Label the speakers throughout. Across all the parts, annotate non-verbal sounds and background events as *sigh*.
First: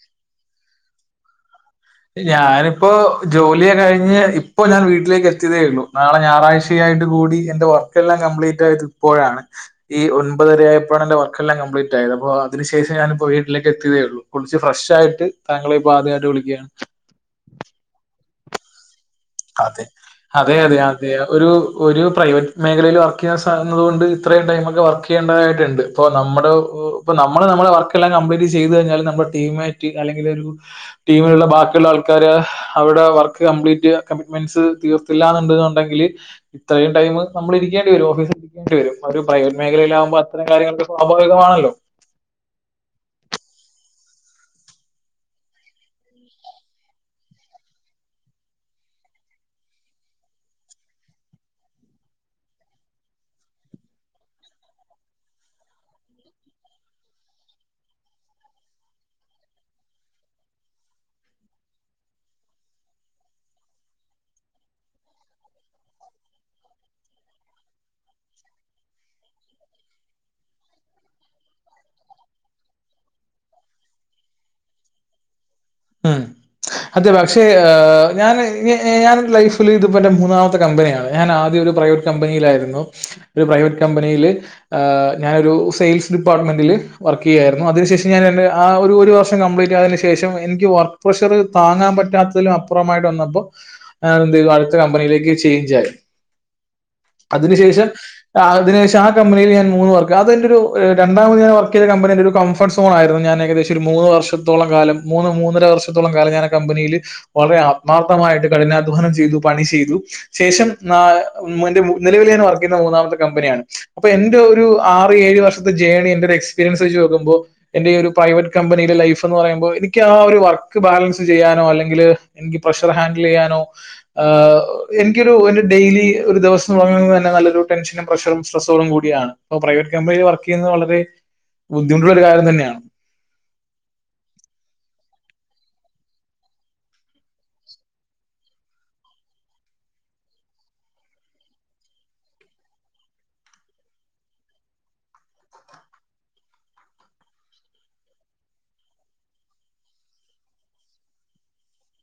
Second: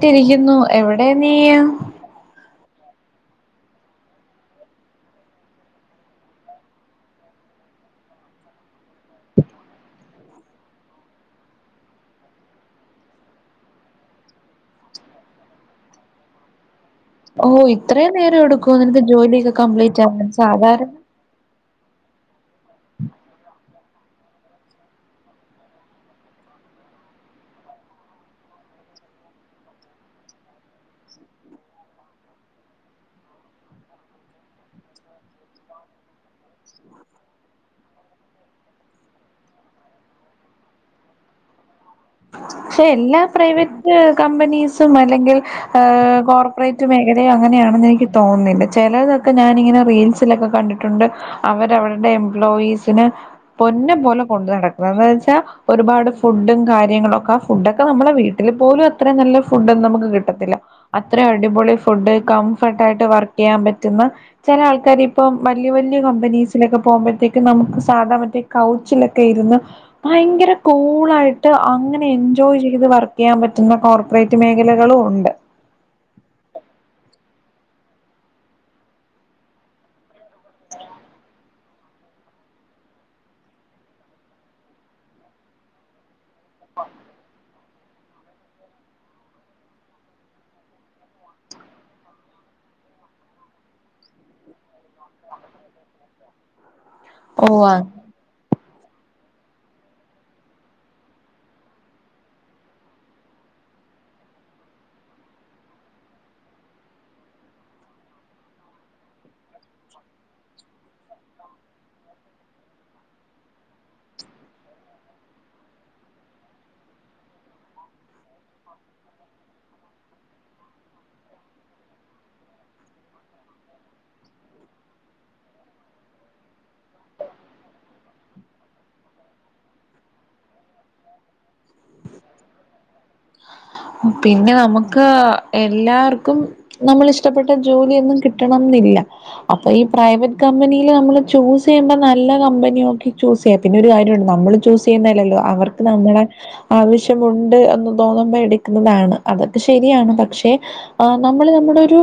Speaker 1: തിരിക്കുന്നു എവടെ നീയ്
Speaker 2: ഞാനിപ്പോ ജോലിയ കഴിഞ്ഞ് ഇപ്പൊ ഞാൻ വീട്ടിലേക്ക് എത്തിയതേയൊള്ളൂ നാളെ ഞായറാഴ്ച *unintelligible* ആയിട്ട് കൂടി എന്റെ വർക്കെല്ലാം കംപ്ലീറ്റ് ആയത് ഇപ്പോഴാണ്. ഈ ഒൻപതര ആയപ്പോഴാണ് എന്റെ വർക്കെല്ലാം കപ്ലീറ്റ് ആയത് അപ്പോ അതിനു ശേഷം ഞാനിപ്പോ വീട്ടിലേക്ക് എത്തിയതേള്ളൂ. കുളിച്ച് ഫ്രഷ് ആയിട്ട് താങ്കളെപ്പോ ആദ്യയിട്ട് വിളിക്കുകയാണ്
Speaker 1: ഓഹ് ഇത്രയും നേരടുക്കൊ നിങ്ങക്ക് ജോലിയൊക്കെ കംപ്ലീറ്റാൻ സാധാരണ
Speaker 2: അതേ ഒരു ഒരു പ്രൈവറ്റ് മേഖലയിൽ വർക്ക് ചെയ്യാൻ സാധ്യതള്ളത് കൊണ്ട് ഇത്രയും ടൈമൊക്കെ വർക്കയ്യേണ്ടതായിട്ടുണ്ട്. ഇപ്പൊ നമ്മള് ഇപ്പൊ നമ്മള് നമ്മുടെ വർക്കെല്ലാം കംപ്ലീറ്റ് ചെയ്തു കഴിഞ്ഞാല് നമ്മുടെ ടീംമേറ്റ് അല്ലെങ്കിൽ ഒരു ടീമിലുള്ള ബാക്കിയുള്ള ആൾക്കാര് അവിടെ വർക്ക് കംപ്ലീറ്റ് കമ്മിറ്റ്മെന്റ്സ് തീർത്തില്ലന്നുണ്ട്ണ്ടെങ്കില് ഇത്രയും ടൈം നമ്മൾ ഇരിക്കേണ്ടി വരും ഓഫീ ണ്ടിവരും ഒരു പ്രൈവറ്റ് മേഖലയിലാവുമ്പോ അത്രയും കാര്യങ്ങളൊക്കെ സ്വാഭാവികമാണല്ലോ.
Speaker 1: ക്ഷെ എല്ലാ പ്രൈവറ്റ് കമ്പനീസും അല്ലെങ്കിൽ ഏഹ് കോർപ്പറേ മറ്റുമേഖലെ അങ്ങനെയാണെന്ന് എനിക്ക് തോന്നുന്നില്ല ചിലതൊക്കെ ഞാനിങ്ങനെ റീൽസിലൊക്കെ കണ്ടിട്ടുണ്ട് അവരവരുടെ എംപ്ലോയീസിന് പൊന്നും പോലെ കൊണ്ടു നടക്കുന്നത് എന്താന്നച്ചാൽ ഒരുപാട് ഫുഡും കാര്യങ്ങളൊക്ക ഫുഡ്ഒക്കെ നമ്മള വീട്ടിൽ പോലും അത്രേ നല്ല ഫുഡൊന്നും നമുക്ക് കിട്ടത്തില്ല. അത്ര അടിപൊളി ഫുഡ് കംഫർട്ട് ആയിട്ട് വർക്കെയ്യാൻ പറ്റുന്ന ചെല ആൾക്കാർ ഇപ്പം വല്യ വല്യ കമ്പനീസിലൊക്കെ പോകുമ്പോഴത്തേക്കും നമുക്ക് സാധാ മറ്റേ കൗച്ചിലൊക്കെ ഇരുന്ന് ഭയങ്കര കൂളായിട്ട് അങ്ങനെ എ ജോയ് ചെയ്ത് വർക്ക് ചെയ്യാൻ പറ്റുന്ന കോർപ്പറേറ്റ് മേഖലകളും ഉണ്ട്
Speaker 2: ആഹ് അതെ പക്ഷേ ഞാൻ ഞാൻ എൻ്റെ ലൈഫിൽ ഇത്പ്പെന്റെ മൂന്നാമത്തെ കമ്പനിയാണ് ഞാൻ ആദ്യരു പ്രൈവറ്റ് കമ്പനിയിലായിരുന്നു ഒരു പ്രൈവറ്റ് കമ്പനിൽ ആഹ് ഞാനൊരു സെയിൽസ് ഡിപാർട്ട്മെന്റിൽ വർക്ക് ചെയ്യയായിരുന്നു അതിനു ശേഷം ഞാൻ ആ ഒരു വർഷം കംപ്ലീറ്റായ ശേ ഷം എനിക്ക് വർക്ക് പ്രഷർ താങ്ങാൻ പറ്റാത്തതിലും അപ്പുറമായിട്ട് വന്നപ്പോ ആ എന്ത് ചെയ്തു അടുത്ത കമ്പനിയിലേക്ക് ചേഞ്ച് ആയി അതിനു
Speaker 1: ഓ
Speaker 2: ശേഷം ആ അതിനേഷ ആ കമ്പനിൽ ഞാൻ മൂന്ന് വർക്ക് അത് എൻ്റെരു രണ്ടാമത് ഞാ വർക്ക് ചെയ്ത കമ്പനിന്റെരു ക ഫർട്ട്സോൺ ആയിരുന്നു ഞാൻ ഏകദേശരു മൂന്ന് വർഷത്തോളം കാലം മൂന്ന് മൂന്നര വർഷത്തോളം കാലം ഞാൻ ആ കമ്പനിൽ വളരെ ആത്മാർത്ഥമായിട്ട് കഠിനാധ്വാനം ചെയ്തു പണി ചെയ്തു ശേഷം ആ ന്റെ നിലവിൽ ഞാൻ വർക്ക് ചെയ്യുന്ന മൂന്നാമത്തെ കമ്പനിയാണ്. അപ്പൊ എന്റെ ഒരു ആറ് ഏഴ് വർഷത്തെ ജേണി എന്റൊരു എക്സ്പീരിയൻസ് വെച്ച് നോക്കുമ്പോ? എന്റെ ഒരു പ്രൈവറ്റ് കമ്പനിയിലെ ലൈഫ് എന്ന് പറയുമ്പോൾ എനി നികാ ആ ഒരു വർക്ക് ബാലൻസ് ചെയ്യാനോ അല്ലെങ്കിൽ എനിക്ക് പ്രഷർ ഹാൻഡിൽ ചെയ്യാനോ ആഹ് എനിക്കൊരു ഒരു ഡെയ്ലി ഒരു ദിവസം തുടങ്ങുന്നന്നെ നല്ലൊരു ടെൻഷനും പ്രഷറും സ്ട്രെസ്സോഡും കൂടിയാണ് ഓ പ്രൈവറ്റ് കമ്പനിൽ വർക്ക് ചെയ്യുന്നത് വളരെ ബുദ്ധിമുട്ട്ള്ളൊരു കാര്യം തന്നെയാണ്.
Speaker 1: പിന്നെ നമുക്ക് എല്ലാർക്കും നമ്മളിഷ്ടപ്പെട്ട ജോലിയൊന്നും കിട്ടണംന്നില്ല. അപ്പൊ ഈ പ്രൈവറ്റ് കമ്പനീല് നമ്മള് ചൂസ് ചെയ്യുമ്പോ നല്ല കമ്പനി നോക്കി ചൂസ് പിന്നെ ഒരു കാര്യണ്ട് നമ്മള് ചൂസ് ചെയ്യുന്നല്ലല്ലോ അവർക്ക് നമ്മളെ ആവശ്യമുണ്ട് എന്ന് തോന്നുമ്പോ എട് ക്കുന്നതാണ്. അതൊക്കെ ശരിയാണ് പക്ഷെ ആ നമ്മള് നമ്മടെ ഒരു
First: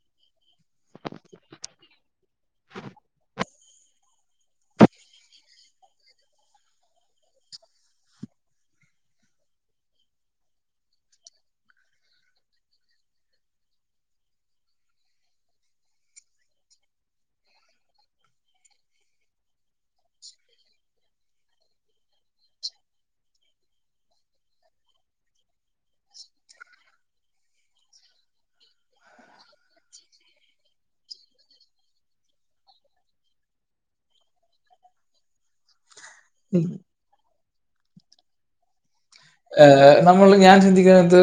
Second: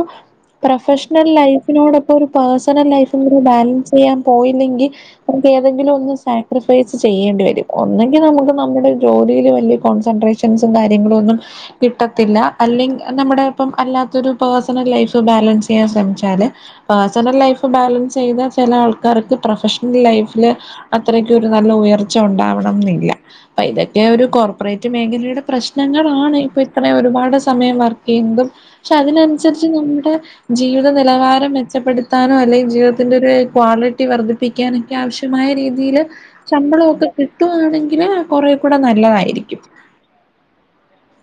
Speaker 1: പ്രൊഫെഷെണൽ ലൈഫിനോടൊപ്പം ഒരു പേഴ്സണൽ ലൈഫും കൂടെ ബാലൻസ് ചെയ്യാൻ പോയില്ലെങ്കി നമ്ക്ക് ഏതെങ്കിലൊന്ന് സാക്രിഫൈസ് ചെയ്യേണ്ടി വരും ഒന്നെങ്കി നമുക്ക് നമ്മുടെ ജോലിൽ വല്യ കോൺസെൻട്രേഷ ഷൻസും കാര്യങ്ങളു ഒന്നും കിട്ടത്തില്ല. അല്ലെങ്ക നമ്മുടെ ഇപ്പം അല്ലാതൊരു പേഴ്സണൽ ലൈഫ് ബാലൻസ് ചെയ്യാൻ ശ്രമിച്ചാല് പേഴ്സണൽ ലൈഫ് ബാലൻസ് ചെയ്ത ചെല ആൾക്കാർക്ക് പ്രൊഫഷണൽ ലൈഫില് അത്രെയ്ക്കൊരു നല്ല ഉയർച്ച ഉണ്ടാവണം ന്നില്ല പ്പ ഇതൊക്കെ ഒരു കോർപ്പറേറ്റ് മേഖെലെടെ പ്രശ്നങ്ങളാണ് ഇപ്പ ഇത്രേം ഒരുപാട് സമയം വർക്ക് ചെയ്ന്നതും ക്ഷേ അതിനൻസരിച്ച് നമ്മുടെ ജീവിത നിലവാരം മെച്ചപ്പെടുത്താനോ അല്ലെങ്കി ജീവിതത്തിന്റൊര് ക്വാളിറ്റി വർദ്ധി ഠിക്കാനൊക്കെ ആവശ്യമായ രീതിയില് ശമ്പളൊ ഒക്കെ കിട്ടുവാണെങ്കില് കൊറേ കൂടെ നല്ലതായി.
Speaker 2: ഏഹ് നമ്മള് ഞാൻ ചിന്തിക്ന്നത്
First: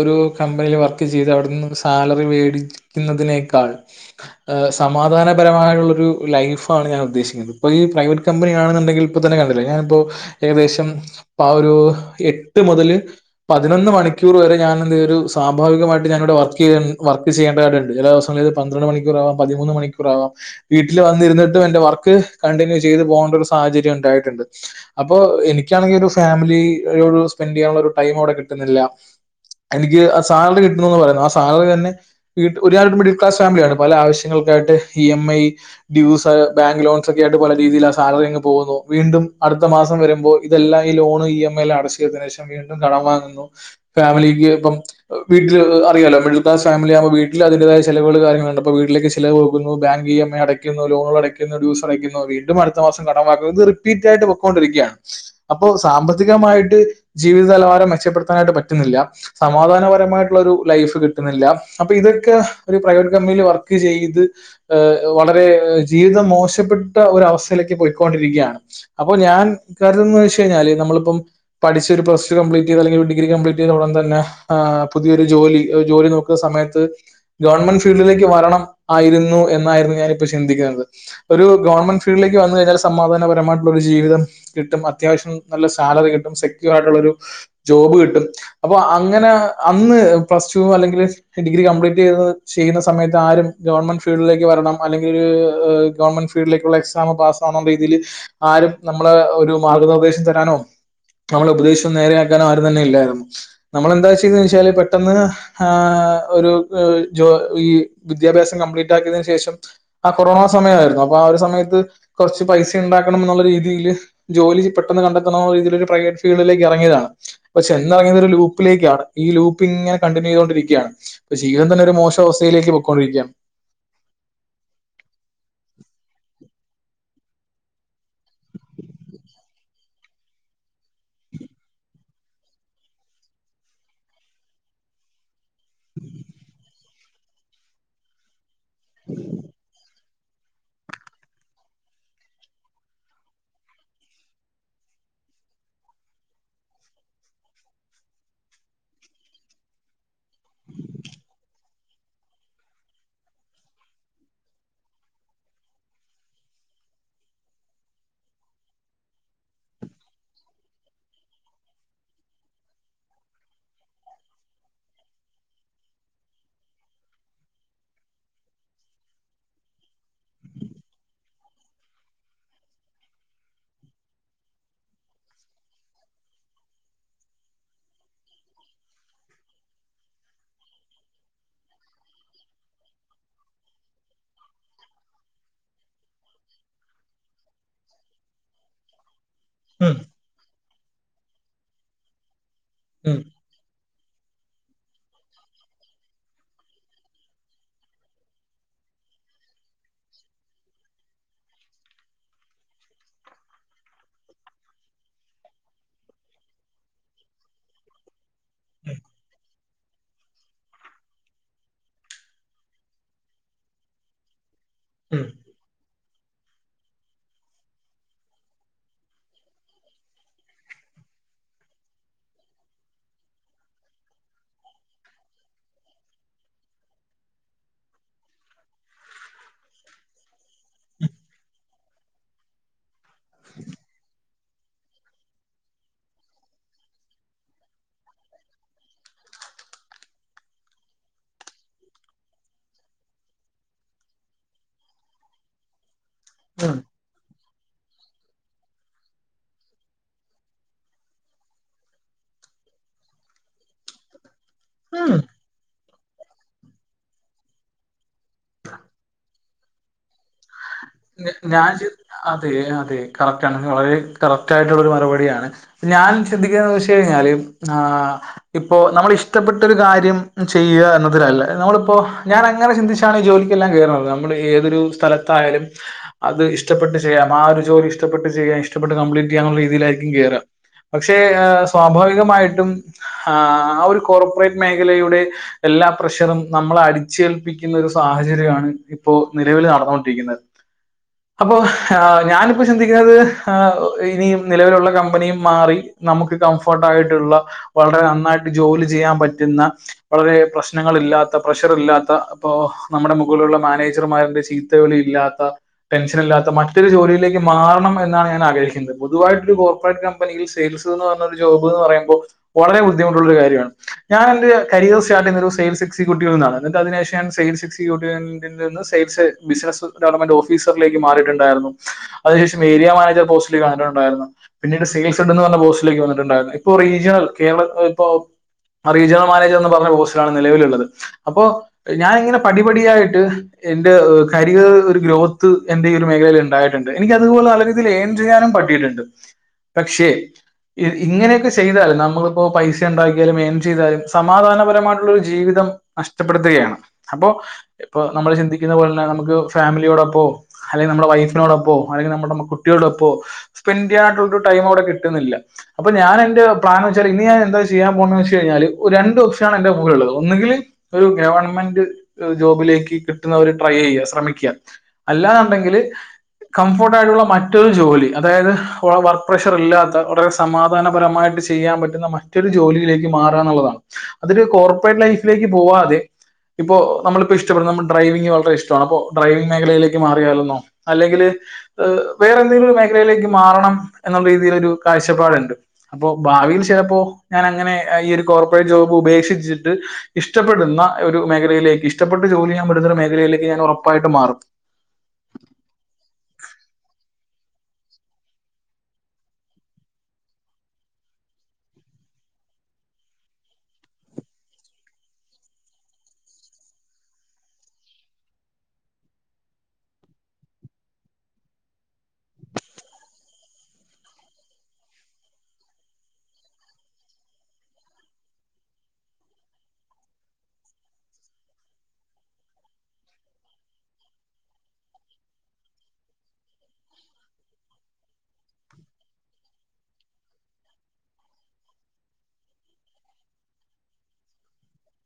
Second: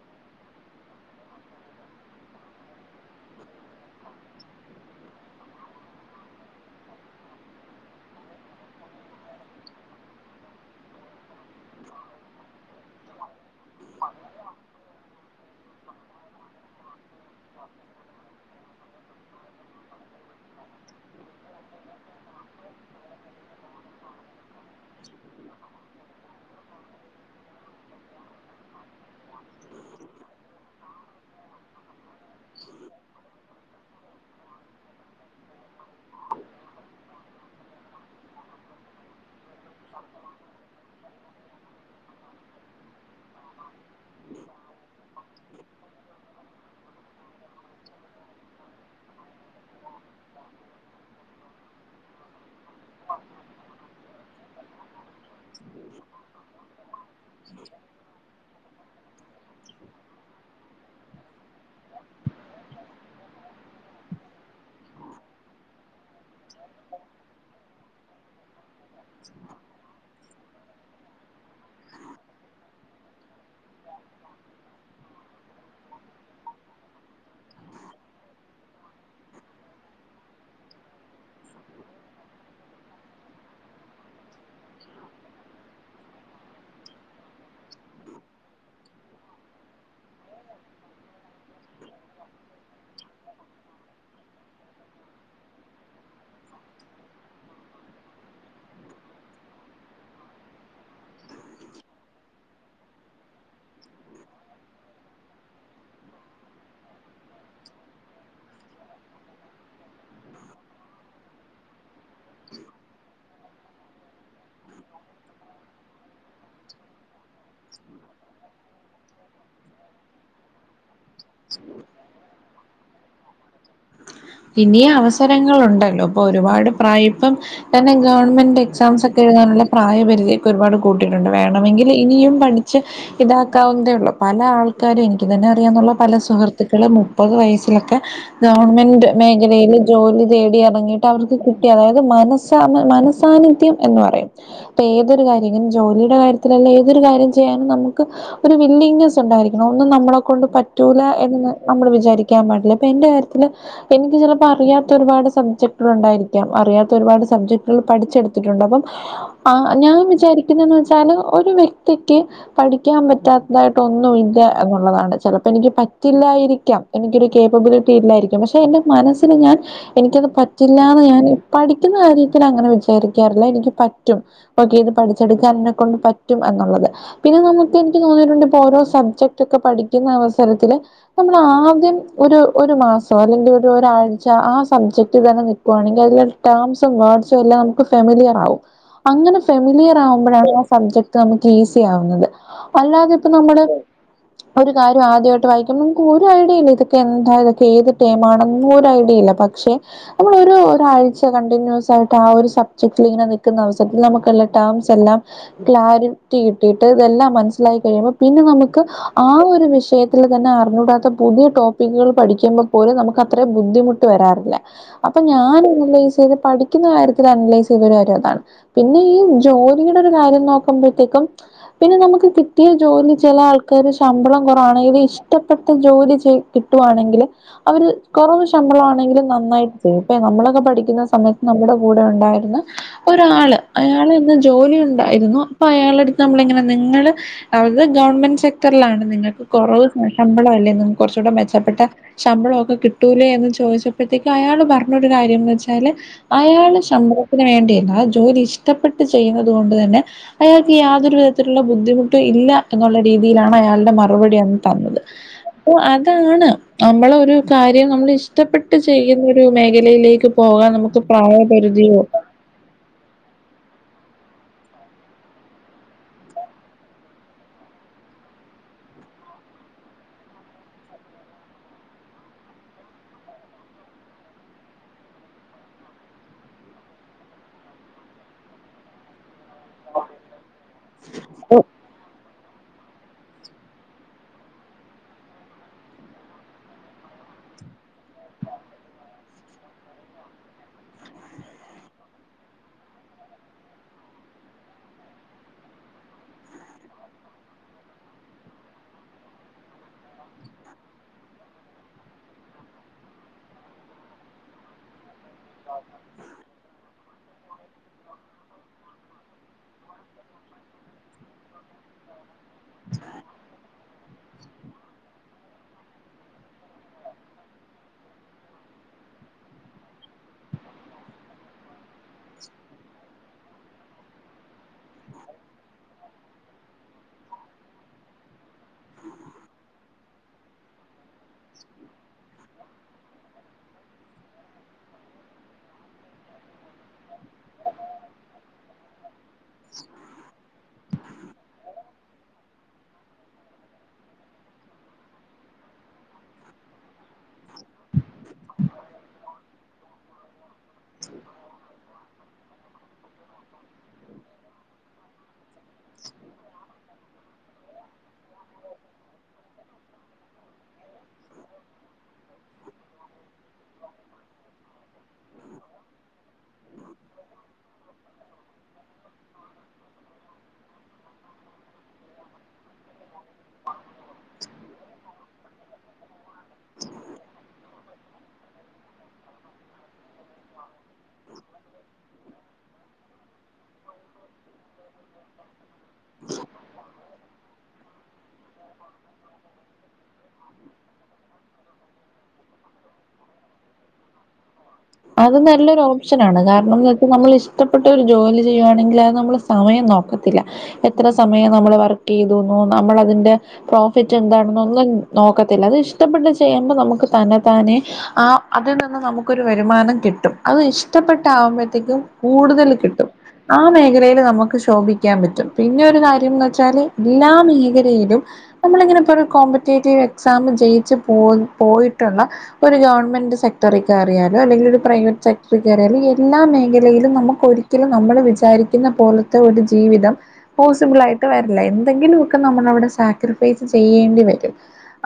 Speaker 2: ഒരു കമ്പനിയിൽ വർക്ക് ചെയ്ത് അവിടെന്ന് സാലറി മേടി എന്നതിനേക്കാൾ ഹ് സമാധാനപരമായിള്ളൊരു ലൈഫാണ് ഞാൻ ഉദ്ദേശിക്ക്ണ് ഇപ്പൊ ഈ പ്രൈവറ്റ് കമ്പനിയാണെന്ന്ണ്ടെങ്കിൽ ഇപ്പം തന്നെ കണ്ടില്ലേ ഞാനിപ്പോ ഏകദേശം ആഹ് ഒരു എട്ട് മുതല് പതിനൊന്ന് മണിക്കൂർ വരെ ഞാൻ ന്തായ്തോരു സാഭാവികമായിട്ട് ഞാനിവിടെ വർക്കെയ് വർക്ക് ചെയ്യേണ്ടതായിട്ടുണ്ട്. അതായത് പന്ത്രണ്ട് മണിക്കൂറാവാം പതിമൂന്ന് മണിക്കൂറാവാം. വീട്ടിൽ വന്നിരുന്നിട്ടും എന്റെ വർക്ക് കണ്ടിന്യൂ ചെയ്ത് പോകേണ്ട ഒരു സാഹചര്യം ണ്ടായിട്ടുണ്ട് അപ്പൊ എനിക്കാണെങ്കി ഒരു ഫാമിലീ യോടുള്ള സ്പെൻഡ് യ്യാനുള്ള ഒരു ടൈം അവിടെ കിട്ടുന്നില്ല എനിക്ക് ആ സാലറി കിട്ടണൊന്നള്ളു ആ സാലറി തന്നെ ഒര് ആള്ണ്ട് മിഡിൽ ക്ലാസ് ഫാമില്യാണ് പല ആവശ്യങ്ങൾക്കായിട്ട് E M I dues bank ലോൺസൊക്കെ ആയിട്ട് പല രീതിയിലാ സാലറി അങ്ങ് പോകുന്നു വീണ്ടും അട്ത്ത മാസം വരുമ്പോ ഇതെല്ലാം ഈ ലോണ് ഇ എം ഐ എല്ലാം അടച്ച് തീർത്തേനേഷം വീണ്ടും കടം വാങ്ങുന്നു ഫാമിലിക്ക് ഇപ്പം വീട്ടില് അറിയാലോ മിഡിൽക്ലാസ് ഫാമിലി ആവുമ്പോ വീട്ടില് അതിൻ്റേതായ ചെലവ്കള് കാര്യങ്ങള്ണ്ട് അപ്പൊ വീട്ടിലേക്ക് ഷിഫ് ചിലവാകുന്നു ബാങ്ക് ഇ എം ഐ അടക്കുന്നു ലോണുകളടക്കുന്നു ഡ്യൂസ്ടക്കുന്നു വീണ്ടും അടുത്ത മാസം കടം വാങ്ങു ഇത് റ് റിപ്പീറ്റായിട്ട് പോക്കോണ്ടിരിക്കാണ് അപ്പൊ സാമ്പ ത്തികമായിട്ട് ജീവിത നെലവാരം മെച്ചപ്പെടുത്താനായിട്ട് പറ്റ്ന്നില്ല. സമാധാനപരമായിട്ട് ള്ളൊരു ലൈഫ് കിട്ടുന്നില്ല. അപ്പൊ ഇതൊക്കെ ഒരു പ്രൈവറ്റ് കമ്പനീല് വർക്ക് ചെയ്ത് ഏഹ് വളരേ ജീവിതം മോശപ്പെട്ട ഒരവസ്ഥയിലേക്ക് പോയിക്കോണ്ടിരിക്യായാണ്. അപ്പൊ ഞാൻ കരുതുന്നത് വെച്ചെയ്ഞ്ഞാല് നമ്മളിപ്പം പഠിച്ച് ഒരു പ്ലസ് റ്റൂ കംപ്ലീറ്റെയ്ത് അല്ലെങ്കി ഒരു ഡിഗ്രി കംപ്ലീറ്റെയ്തെ ഉടൻ തന്നെ ആഹ് പുതിയൊരു ജോലി ഏഹ് ജോലി നോ സമയത്ത് ഗവൺമെന്റ് ഫീൽഡിലേക്ക് വരണം ആയിരുന്നു എന്നായിരുന്നു ഞാനിപ്പോ ചിന്തിക്കുന്നത് ഒരു ഗവൺമെന്റ് ഫീൽഡിലേക്ക് വന്ന് കഴിഞ്ഞാൽ സമാധാനപരമായിട്ടുള്ളൊരു ജീവിതം കിട്ടും അത്യാവശ്യം നല്ല സാ സാലറി കിട്ടും സെക്യൂർ ആയിട്ടുള്ളൊരു ജോബ് കിട്ടും. അപ്പൊ അങ്ങനെ അന്ന് പ്ലസ് ടു അല്ലെങ്കില് ഡിഗ്രി കംപ്ലീറ്റ് ചെയ്ത് ചെയ്യുന്ന സമയത്ത് ആരും ഗവൺമെന്റ് ഫീൽഡിലേക്ക് വരണം അല്ലെങ്കില് ഗവൺമെന്റ് ഫീ ഫീൽഡിലേക്കുള്ള എക്സാമ് പാസാവ്ണ രീതിയില് ആരും നമ്മളെ ഒരു മാർഗ്ഗനിർദ്ദേശം തരാനോ നമ്മളെ ഉപദേശിച്ച് നേരെയാക്കാനും ആരും തന്നെ ഇല്ലായ്ര്ന്നു നമ്മളെന്താ ചെയ്തേച്ചാല് പെട്ടെന്ന് ആഹ് ഒരു ഓ ജോ ഈ വിദ്യാഭ്യാസം കംപ്ലീറ്റ് ആക്കിയതിന് ശേഷം ആ കൊറോണ സമയായിരുന്നു. അപ്പൊ ആ ഒരു സമയത്ത് കൊറച്ച് പൈസ ഇണ്ടാക്കണംന്നുള്ള രീതിയില് ജോലി പെട്ടെന്ന് കണ്ടെത്തണംന്ന്ള്ള രീതി പ്രൈവറ്റ് ഫീൽഡിലേക്ക് എറങ്ങിയതാണ് പ്പ ചെന്നെറങ്ങിയതൊരു ലൂപ്പിലേക്കാണ് ഈ ലൂപ്പ്ങ്ങനെ കണ്ടിന്യൂയ്തൊണ്ടിരിക്കും. യാ പ്പ ജീവിതം തന്നെ ഒരു മോശം അവസ്ഥയിലേക്ക് പോക്കൊണ്ടിരിക്ക് യാ
Speaker 1: ഇനീയവസരങ്ങളൊണ്ടല്ലോ ഇപ്പൊ ഒരുപാട് പ്രായപ്പം തന്നെ ഗവൺമെന്റ് എക്സാംസ് ഒക്കെ എഴുതാനുള്ള പ്രായപരിധിയൊക്കെ ഒരുപാട് കൂട്ടീട്ടുണ്ട് വേണമെങ്കില് ഇനിയും പഠിച്ച്- ഇതാക്കാവുന്നതേ ഉള്ളൂ. പലാൾക്കാരും എനിക്ക് തന്നെ അറിയാന്നുള്ള പല സുഹൃത്തുക്കള് മുപ്പത് വയസ്സിലൊക്കെ- ഗവൺമെന്റ് മേഖലയില് ജോലി തേടി എറങ്ങിയിട്ട് അവർക്ക് കിട്ടി അതായത് മനസ്സാ മനസാന്നിധ്യം എന്ന് പറയും ഇപ്പ ഏതൊരു കാര്യവും ജോലിയുടെ കാര്യത്തിലല്ല ഏതൊരു കാര്യം ചെയ്യാനും നമുക്ക് ഒരു വില്ലിങ്ങ്നസ് ഒണ്ടായിരിക്കണം ഒന്നും നമ്മളോ കൊണ്ട് പറ്റൂല എന്ന് നമ്മള് വിചാരിക്കാൻ പാടില്ല അപ്പൊ എന്റെ കാര്യത്തില് കു എനിക്ക് ചെലപ്പോ അറിയാത്തൊരുപാട് സബ്ജക്ടുകളൊണ്ടായിരിക്കാം അറിയാത്ത ഒരുപാട് സബ്ജക്റ്റുകൾ പഠിച്ചെടുത്തിട്ടുണ്ട് അപ്പം ആഹ് ഞാൻ വിചാരിക്കുന്നേന്ന് വെച്ചാല് ഒരു വ്യക്തിക്ക് പഠിക്കാംപറ്റാത്തതായിട്ട് ഒന്നുവില്ല എന്നൊള്ളതാണ് ചെലപ്പോ എനിക്ക് പറ്റില്ലായിരിക്കാം. എനിക്കൊരു കേപ്പബിലിറ്റി ഇല്ലായിരിക്കും പക്ഷെ എന്റെ മനസ്സിന് ഞാൻ എനിക്കത് പറ്റില്ലാന്ന് ഞാൻ പഠിക്കുന്ന കാര്യത്തിലങ്ങനെ വിചാരിക്കാറില്ല എനിക്ക് പറ്റും. ഓക്കെ ഇത് പഠിച്ചെടുക്കാന് ന്നെ കൊണ്ട് പറ്റും എന്നൊള്ളത്. പിന്നെ നമുക്ക് എനിക്ക് തോന്നീട്ടുണ്ട് ഇപ്പോരോ സബ്ജക്റ്റൊക്കെ പഠിക്കുന്നവസരത്തില് നമ്മൾ ആദ്യം ഒരു ഒരു മാസം ഒരു ഒരാഴ്ച ആ സബ്ജക്ട് തന്നെ നിക്കുവാണെങ്കി അതിലുള്ള ടേംസും വേർഡ്സും എല്ലാം മുക്ക് ഫെമിലിയയാവും അങ്ങന
Speaker 2: ഉം,
Speaker 1: ഫെമിലിയറാവുമ്പോഴാണ് ആ സബ്ജക്ട് നമുക്ക് ഈസി ആവുന്നത് അല്ലാതെ
Speaker 2: ഉം,
Speaker 1: ഇപ്പൊ നമ്മള്- ഒരു കാര്യവാദ്യവായിട്ട് വായിക്കുമ്പോ നമുക്കൊരു ഐഡിയേല്ല ഇതൊക്കെന്ത ഇതൊക്കെ ഏത് ടെമാണന്നോരൈഡിയേല്ല പക്ഷെ അമ്മളൊരു ഒരാഴ്ച കണ്ടിന്യൂസായിട്ട് ആ ഒരു സബ്ജക്റ്റ്ല്ങ്ങനെ നിക്കുന്നവസരത്തിൽ നമുക്കുള്ള ടേംസെല്ലാം ക്ലാരിറ്റി കിട്ടിയിട്ട് ഇതെല്ലാം മനസ്സിലായി കഴിയുമ്പോ- പിന്നെ നമുക്ക്
Speaker 2: ഉം,
Speaker 1: ആ ഒരു വിഷയത്തില് തന്നെ അറിഞ്ഞൂടാത്ത പുതിയ ടോപ്പിക്കുകൾ പഠിക്കുമ്പോൾ- പോലും നമുക്കത്രെ ബുദ്ധിമുട്ട് വരാറില്ല അപ്പൊ
Speaker 2: ഉം,
Speaker 1: ഞാന് *unintelligible* - ക്കുന്ന കാര്യത്തിൽ അനലൈസ് ചെയ്ത ഒരു കാര്യവതാണ് പിന്നെ ഈ ജോലിയുടൊരു കാര്യം നോക്കുമ്പഴത്തേക്കും- പിന്നെ നമുക്ക് കിട്ടിയ ജോലി ചെലാൾക്കാര് ശമ്പളം കൊറവാണ് ഇത് ഇഷ്ടപ്പെട്ട ജോലി ചെയ് കിട്ടുവാണെങ്കില് അവര് കുറവു ശമ്പളം ആണെങ്കിലും നന്നായിട്ട് അപ്പ നമ്മളൊക്കെ പഠിക്കുന്ന സമയത്ത് നമ്മുടെ കൂടെ ഉണ്ടായിരുന്ന ഒരാള് അയാള്ന്ന് ജോലി ഉണ്ടായിരുന്നു അപ്പൊ അയാളടുത്ത് നമ്മളിങ്ങനെ നിങ്ങള് അത് ഗവൺമെന്റ് സെക്ടറിലാണ് നിങ്ങൾക്ക് കൊറവ് ശമ്പളവല്ലേ നിങ്ക് കൊറച്ചൂടെ മെച്ചപ്പെട്ട ശമ്പളോക്കെ കിട്ടൂലേ എന്ന് ചോദിച്ചപ്പോഴത്തേക്ക് അയാള് പറഞ്ഞൊരു കാര്യംന്ന് വെച്ചാല്
Speaker 2: ഉം,
Speaker 1: അയാള് ശമ്പളത്തിന് വേണ്ടിയല്ല ആ ജോലി ഇഷ്ടപ്പെട്ട് ചെയ്യുന്നത് കൊണ്ട് തന്നെ അയാൾക്ക് യാതൊരു വിധത്തിലുള്ള ബുദ്ധിമുട്ടും ഇല്ല എന്നൊള്ള രീതിയിലാണ് അയാൾടെ മറുപടി. തന്നത്
Speaker 2: ഉം.
Speaker 1: അപ്പോ അതാണ് നമ്മള് ഒരു കാര്യം നമ്മളിഷ്ടപ്പെട്ട് ചെയ്യുന്നൊരു മേഖലയിലേക്ക് പോകാൻ നമുക്ക്
Speaker 2: ഞാൻ
Speaker 1: പ്രായപരിധി
Speaker 2: അതെ അതെ കറക്റ്റ് ആണ് വളരെ കറക്റ്റ് ആയിട്ടുള്ളോരു മറുപടിയാണ്. ഞാൻ ചിന്തിക്കേന്ന് വെച്ച് കഴിഞ്ഞാല് ആഹ് ഇപ്പോ നമ്മള് ഇഷ്ടപ്പെട്ടൊ ഒരു കാര്യം ചെയ്യുക എന്നതിലല്ല നമ്മളിപ്പോ ഞാൻ അങ്ങനെ ചിന്തിച്ചു ട്ടാണ് ജോലിക്കെല്ലാം കേറുന്നത് നമ്മള് ഏതൊരു സ്ഥലത്തായാലും അത് ഇഷ്ടപ്പെട്ട് ചെയ്യാം ആ ഒരു ജോലി ഇഷ്ടപ്പെട്ട് ചെയ്യാം ഇഷ്ടപ്പെട്ട് കംപ്ലീറ്റ് ചെയ്യാന്നൊള്ള രീതിയിലായിരിക്കും കേറാ
Speaker 1: *unintelligible*
Speaker 2: പക്ഷേ ആ സ്വാഭാവികമായിട്ടും ആ ഒരു കോർപ്പറേറ്റ് മേഖലയുടെ എല്ലാ പ്രഷറും നമ്മളെ അടിച്ചേൽപ്പിക്കുന്നൊരു സാഹചര്യാണ് ഇപ്പോ നിലവില് നടന്നോണ്ടിരിക്കുന്നത്. അപ്പൊ ഞാനിപ്പോ ചിന്തിക്കുന്നത് ഇനിയും നിലവിലുള്ള കമ്പനിയും മാറി- നമുക്ക് കംഫോർട്ടായിട്ടുള്ള വളരെ നന്നായിട്ട് ജോലി ചെയ്യാൻ പറ്റുന്ന- വളരേ പ്രശ്നങ്ങളില്ലാത്ത പ്രഷറില്ലാത്ത ഇപ്പോ നമ്മുടെ മുകളിലുള്ള മാനേജർമാരുടെ ചീത്തവിളി ഇല്ലാ- *unintelligible* ടെൻഷന്ല്ലാത്ത മറ്റൊരു ജോലിയിലേക്ക് മാറണം എന്നാണ് ഞാനാഗ്രഹിക്കുന്നത് പൊതുവായിട്ടൊരു കോർപ്പറേറ്റ് കമ്പി സെയിൽസ് എന്ന് പറഞ്ഞ ജോബ് എന്ന് പറയുമ്പോ വളരെ ബുദ്ധിമുട്ടുള്ളൊരു കാര്യണ്. ഞാനെന്തെയ കരിയർ സ്റ്റാർട്ടെയുന്നൊരു സെയിൽ എക്സിക്യൂട്ടിവ് ന്നാണ് ന്നട്ട് അതിനേശം സെയിൽ എക്സിക്യൂട്ടീവ് എന്തെന്ന് സെയിൽസ് ബിസിനസ്സ്. ഡെവലപ്മെന്റ് ഓഫീസറിലേക്ക് മാറിയിട്ടുണ്ടായിരുന്നു അതിനേശം ഏരിയ മാനേജർ പോസ്റ്റില് കണ്ടിട്ടുണ്ടായിരുന്നു. പിന്നീട് സെയിൽസ് എഡ് എന്ന് പറഞ്ഞ പോസ്റ്റിലേക്ക് വന്നിട്ടുണ്ടായിരുന്നു ഇപ്പൊ റീജിയണൽ കേരളത്തിൽ ഇപ്പോ ആറീജണൽ മാനേജർ ന്ന് പറഞ്ഞ പോസ്റ്റിലാണ് നിലവിലുള്ളത്. അപ്പോ ഞാനിങ്ങനെ പടിപടിയായിട്ട് എന്റെ അ് കരിയ- ഒരു ഗ്രോത്ത് എന്റെ ഒരു മേഖലയിൽ ഉണ്ടായിട്ടുണ്ട് എനിക്ക് അതുപോലെ നല്ല രീതിയിൽ ഏൺ ചെയ്യാനും പട്ടിയിട്ടുണ്ട്. പക്ഷേ. ഇങ്ങനെയൊക്കെ ചെയ്താല് നമ്മളിപ്പോ പൈസ ഇണ്ടാക്കിയാലും ഏൻ ചെയ്താലും സമാധാനപരമായിട്ടുള്ളൊരു ജീവിതം. നഷ്ടപ്പെടുത്തുകയാണ് അപ്പോ ഇപ്പോ നമ്മള് ചിന്തിക്കുന്ന പോലെ തന്നെ നമുക്ക്. ഫാമിലിയോടൊപ്പോ അല്ലെങ്കിൽ നമ്മുടെ വൈഫിനോടൊപ്പോ അല്ലെങ്കിൽ നമ്മുടെ കുട്ടിയോടൊപ്പോ. സ്പെൻഡ് ചെയ്യാനായിട്ടുള്ളരു ടൈം അവിടെ കിട്ടുന്നില്ല. അപ്പൊ ഞാ എൻന്റെ പ്ലാൻന്ന് വെച്ചല് ഇനി ഞാൻ എന്റെ പ്ലാൻ വെച്ചാൽ ചെയ്യൻ പോകന്ന് വെച്ച് കഴിഞ്ഞാല് രണ്ട് ഒപ്ഷനാണ് എന്റെ കൂടെള്ളത് ഒന്നുങ്കില്. ഒരു ഗവൺമെന്റ് അ് ജോബിലേക്ക് കിട്ടുന്നവര് ട്രൈ ചെയ്യ ശ്രമിക് അല്ലാന്നുണ്ടെങ്കിൽ. കംഫോർട്ട് ആയിട്ടുള്ള മറ്റൊരു ജോലി അതായത് വർക്ക് പ്രഷർ ഇല്ലാത്ത വളരെ. സമാധാനപരമായിട്ട് ചെയ്യാ പറ്റുന്ന മറ്റൊരു ജോലിയിലേക്ക് മാറാന്നുള്ളതാണ്. അതൊരു കോർപ്പറേറ്റ് ലൈഫിലേക്ക് പോവാതെ. ഇപ്പൊ നമ്മിപ്പോ ഇഷ്ടപ്പെടുന്നു നമ്മ ഡ്രൈവിംങ് വളരെ ഇഷ്ടമാണ് അപ്പോ. ഡ്രൈവിംഗ് മേഖലയിലേക്ക് മാറിയാലെന്നോ അല്ലെങ്കിൽ. വേറെ എന്തെങ്കിലും ഒരു മേഖലയിലേക്ക് മാറണം എന്നുള്ള രീതിയിലൊരു കാഴ്ചപ്പാടുണ്ട്. അപ്പൊ ഭാവിയിൽ ചെലപ്പോ ഞാൻ അങ്ങനെ അ ഈ ഒരു കോർപ്പറേറ്റ് ജോബ് ഉപേക്ഷിച്ചിട്ട്. ഇഷ്ടപ്പെടുന്ന ഒരു മേഖലയിലേക്ക് ഇഷ്ടപ്പെട്ട് ജോലി ചെയ്യാൻ പറ്റുന്ന ഒരു മേഖലയിലേക്ക് ഞാൻ ഉറപ്പായിട്ടും മാറും.
Speaker 1: അത് നല്ലൊരു ഓപ്ഷനാണ് കാരണംന്ന് വെച്ചാൽ നമ്മൾ ഇഷ്ടപ്പെട്ട ഒരു ജോലി ചെയ്യുയാണെങ്കിൽ അത് നമ്മ സമയം നോക്കത്തില്ല എത്ര സമയം നമ്മൾ വർക്ക് ചെയ്െത ന്നൊ നമ്മൾ അതിറെ പ്രോഫിറ്റ് എന്താണെന്നൊന്നും നോക്കത്തില്ല അത് ഇഷ്ടപ്പെട്ട് ചെയ്യുമ്പോ നമുക്ക് തന്നെ താനെ. ആ അതിൽ നിന്ന് നമുക്കൊരു. വരുമാനം കിട്ടും അത് ഇഷ്ടപ്പെട്ട് ആകുമ്പോത്തേക്കും കൂടുതൽ കിട്ടും. ആ മേഖലയില് നമുക്ക് ശോഭിക്കാൻ പറ്റും പിന്നെ ഒരു കാര്യംന്ന് വെച്ചാല് എല്ലാ മേഖലയിലും. നമ്മളിങ്ങനെ ഇപ്പോ ഒരു കോമ്പറ്റേറ്റീവ് എക്സാം ജയിച്ച് പോ പോയിട്ടുള്ള. ഒരു ഗവൺമെന്റ് സെക്ടറിക്കയറിയാ ത അല്ലെങ്കിൽ ഒരു പ്രൈവറ്റ് സെക്ടറി കേറ്യാല് ഈ എല്ലാ മേഖലയിലും നമുക്ക് ഒരിക്കലും നമ്മൾ വിചാരിക്കുന്ന പോല. മ ഒരു ജീവിതം. പോസിബിൾ ആയിട്ട് വരില്ല എന്തെങ്കിലുമൊക്കെ നമ്മളവിടെ സാക്രിഫൈസ് ചെയ്യേണ്ടി വരും.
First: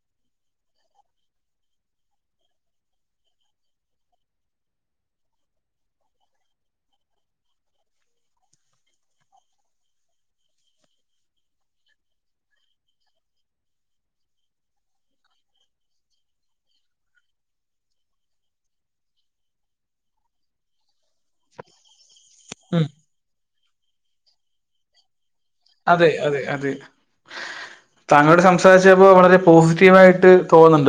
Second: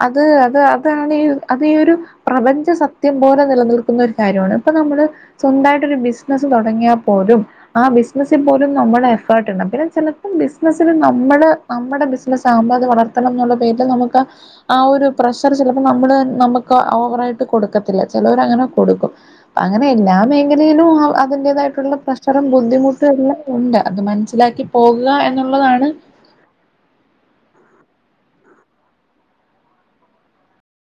Speaker 1: അത് അത് അതാണ് ഈ അത് ഈ ഒരു പ്രപഞ്ച സത്യം പോലെ നിലനിൽക്ക. ുന്ന ഒരു കാര്യമാണ് ഇപ്പൊ നമ്മള് സ്വന്തമായിട്ടൊരു ബിസിനസ് തുടങ്ങിയ ൽ പോലും. ആ ബിസിനസിൽ പോലും നമ്മുടെ എഫേർട്ട് ഉണ്ട പിന്നെ ചിലപ്പോ ബിസിനസില് നമ്മള്. നമ്മുടെ ബിസിനസ്സ് ആവുമ്പൊ അത് വളർത്തണം എന്നുള്ള പേരില് നമുക്ക്. ആ ഒരു പ്രഷർ ചിലപ്പോൾ നമ്മള് നമുക്ക് ഓവറായിട്ട് കൊടുക്കത്തില്ല ചിലവർ അങ്ങനെ. കൊടുക്കും അങ്ങനെ എല്ലാ മേഖലയിലും അ അതിന്റേതായിട്ടുള്ള പ്രഷറും
Speaker 2: ഉം.
Speaker 1: ബുദ്ധിമുട്ടും എല്ല. ഉണ്ട് അത് മനസ്സിലാക്കി പോകുക. എന്നുള്ളതാണ്
Speaker 2: അതെ അതെ അതെ. താങ്കളട് സംസാരിച്ചപ്പോ വളരെ പോസിറ്റീവ് ആയിട്ട് തോന്ന്ണ്ട്.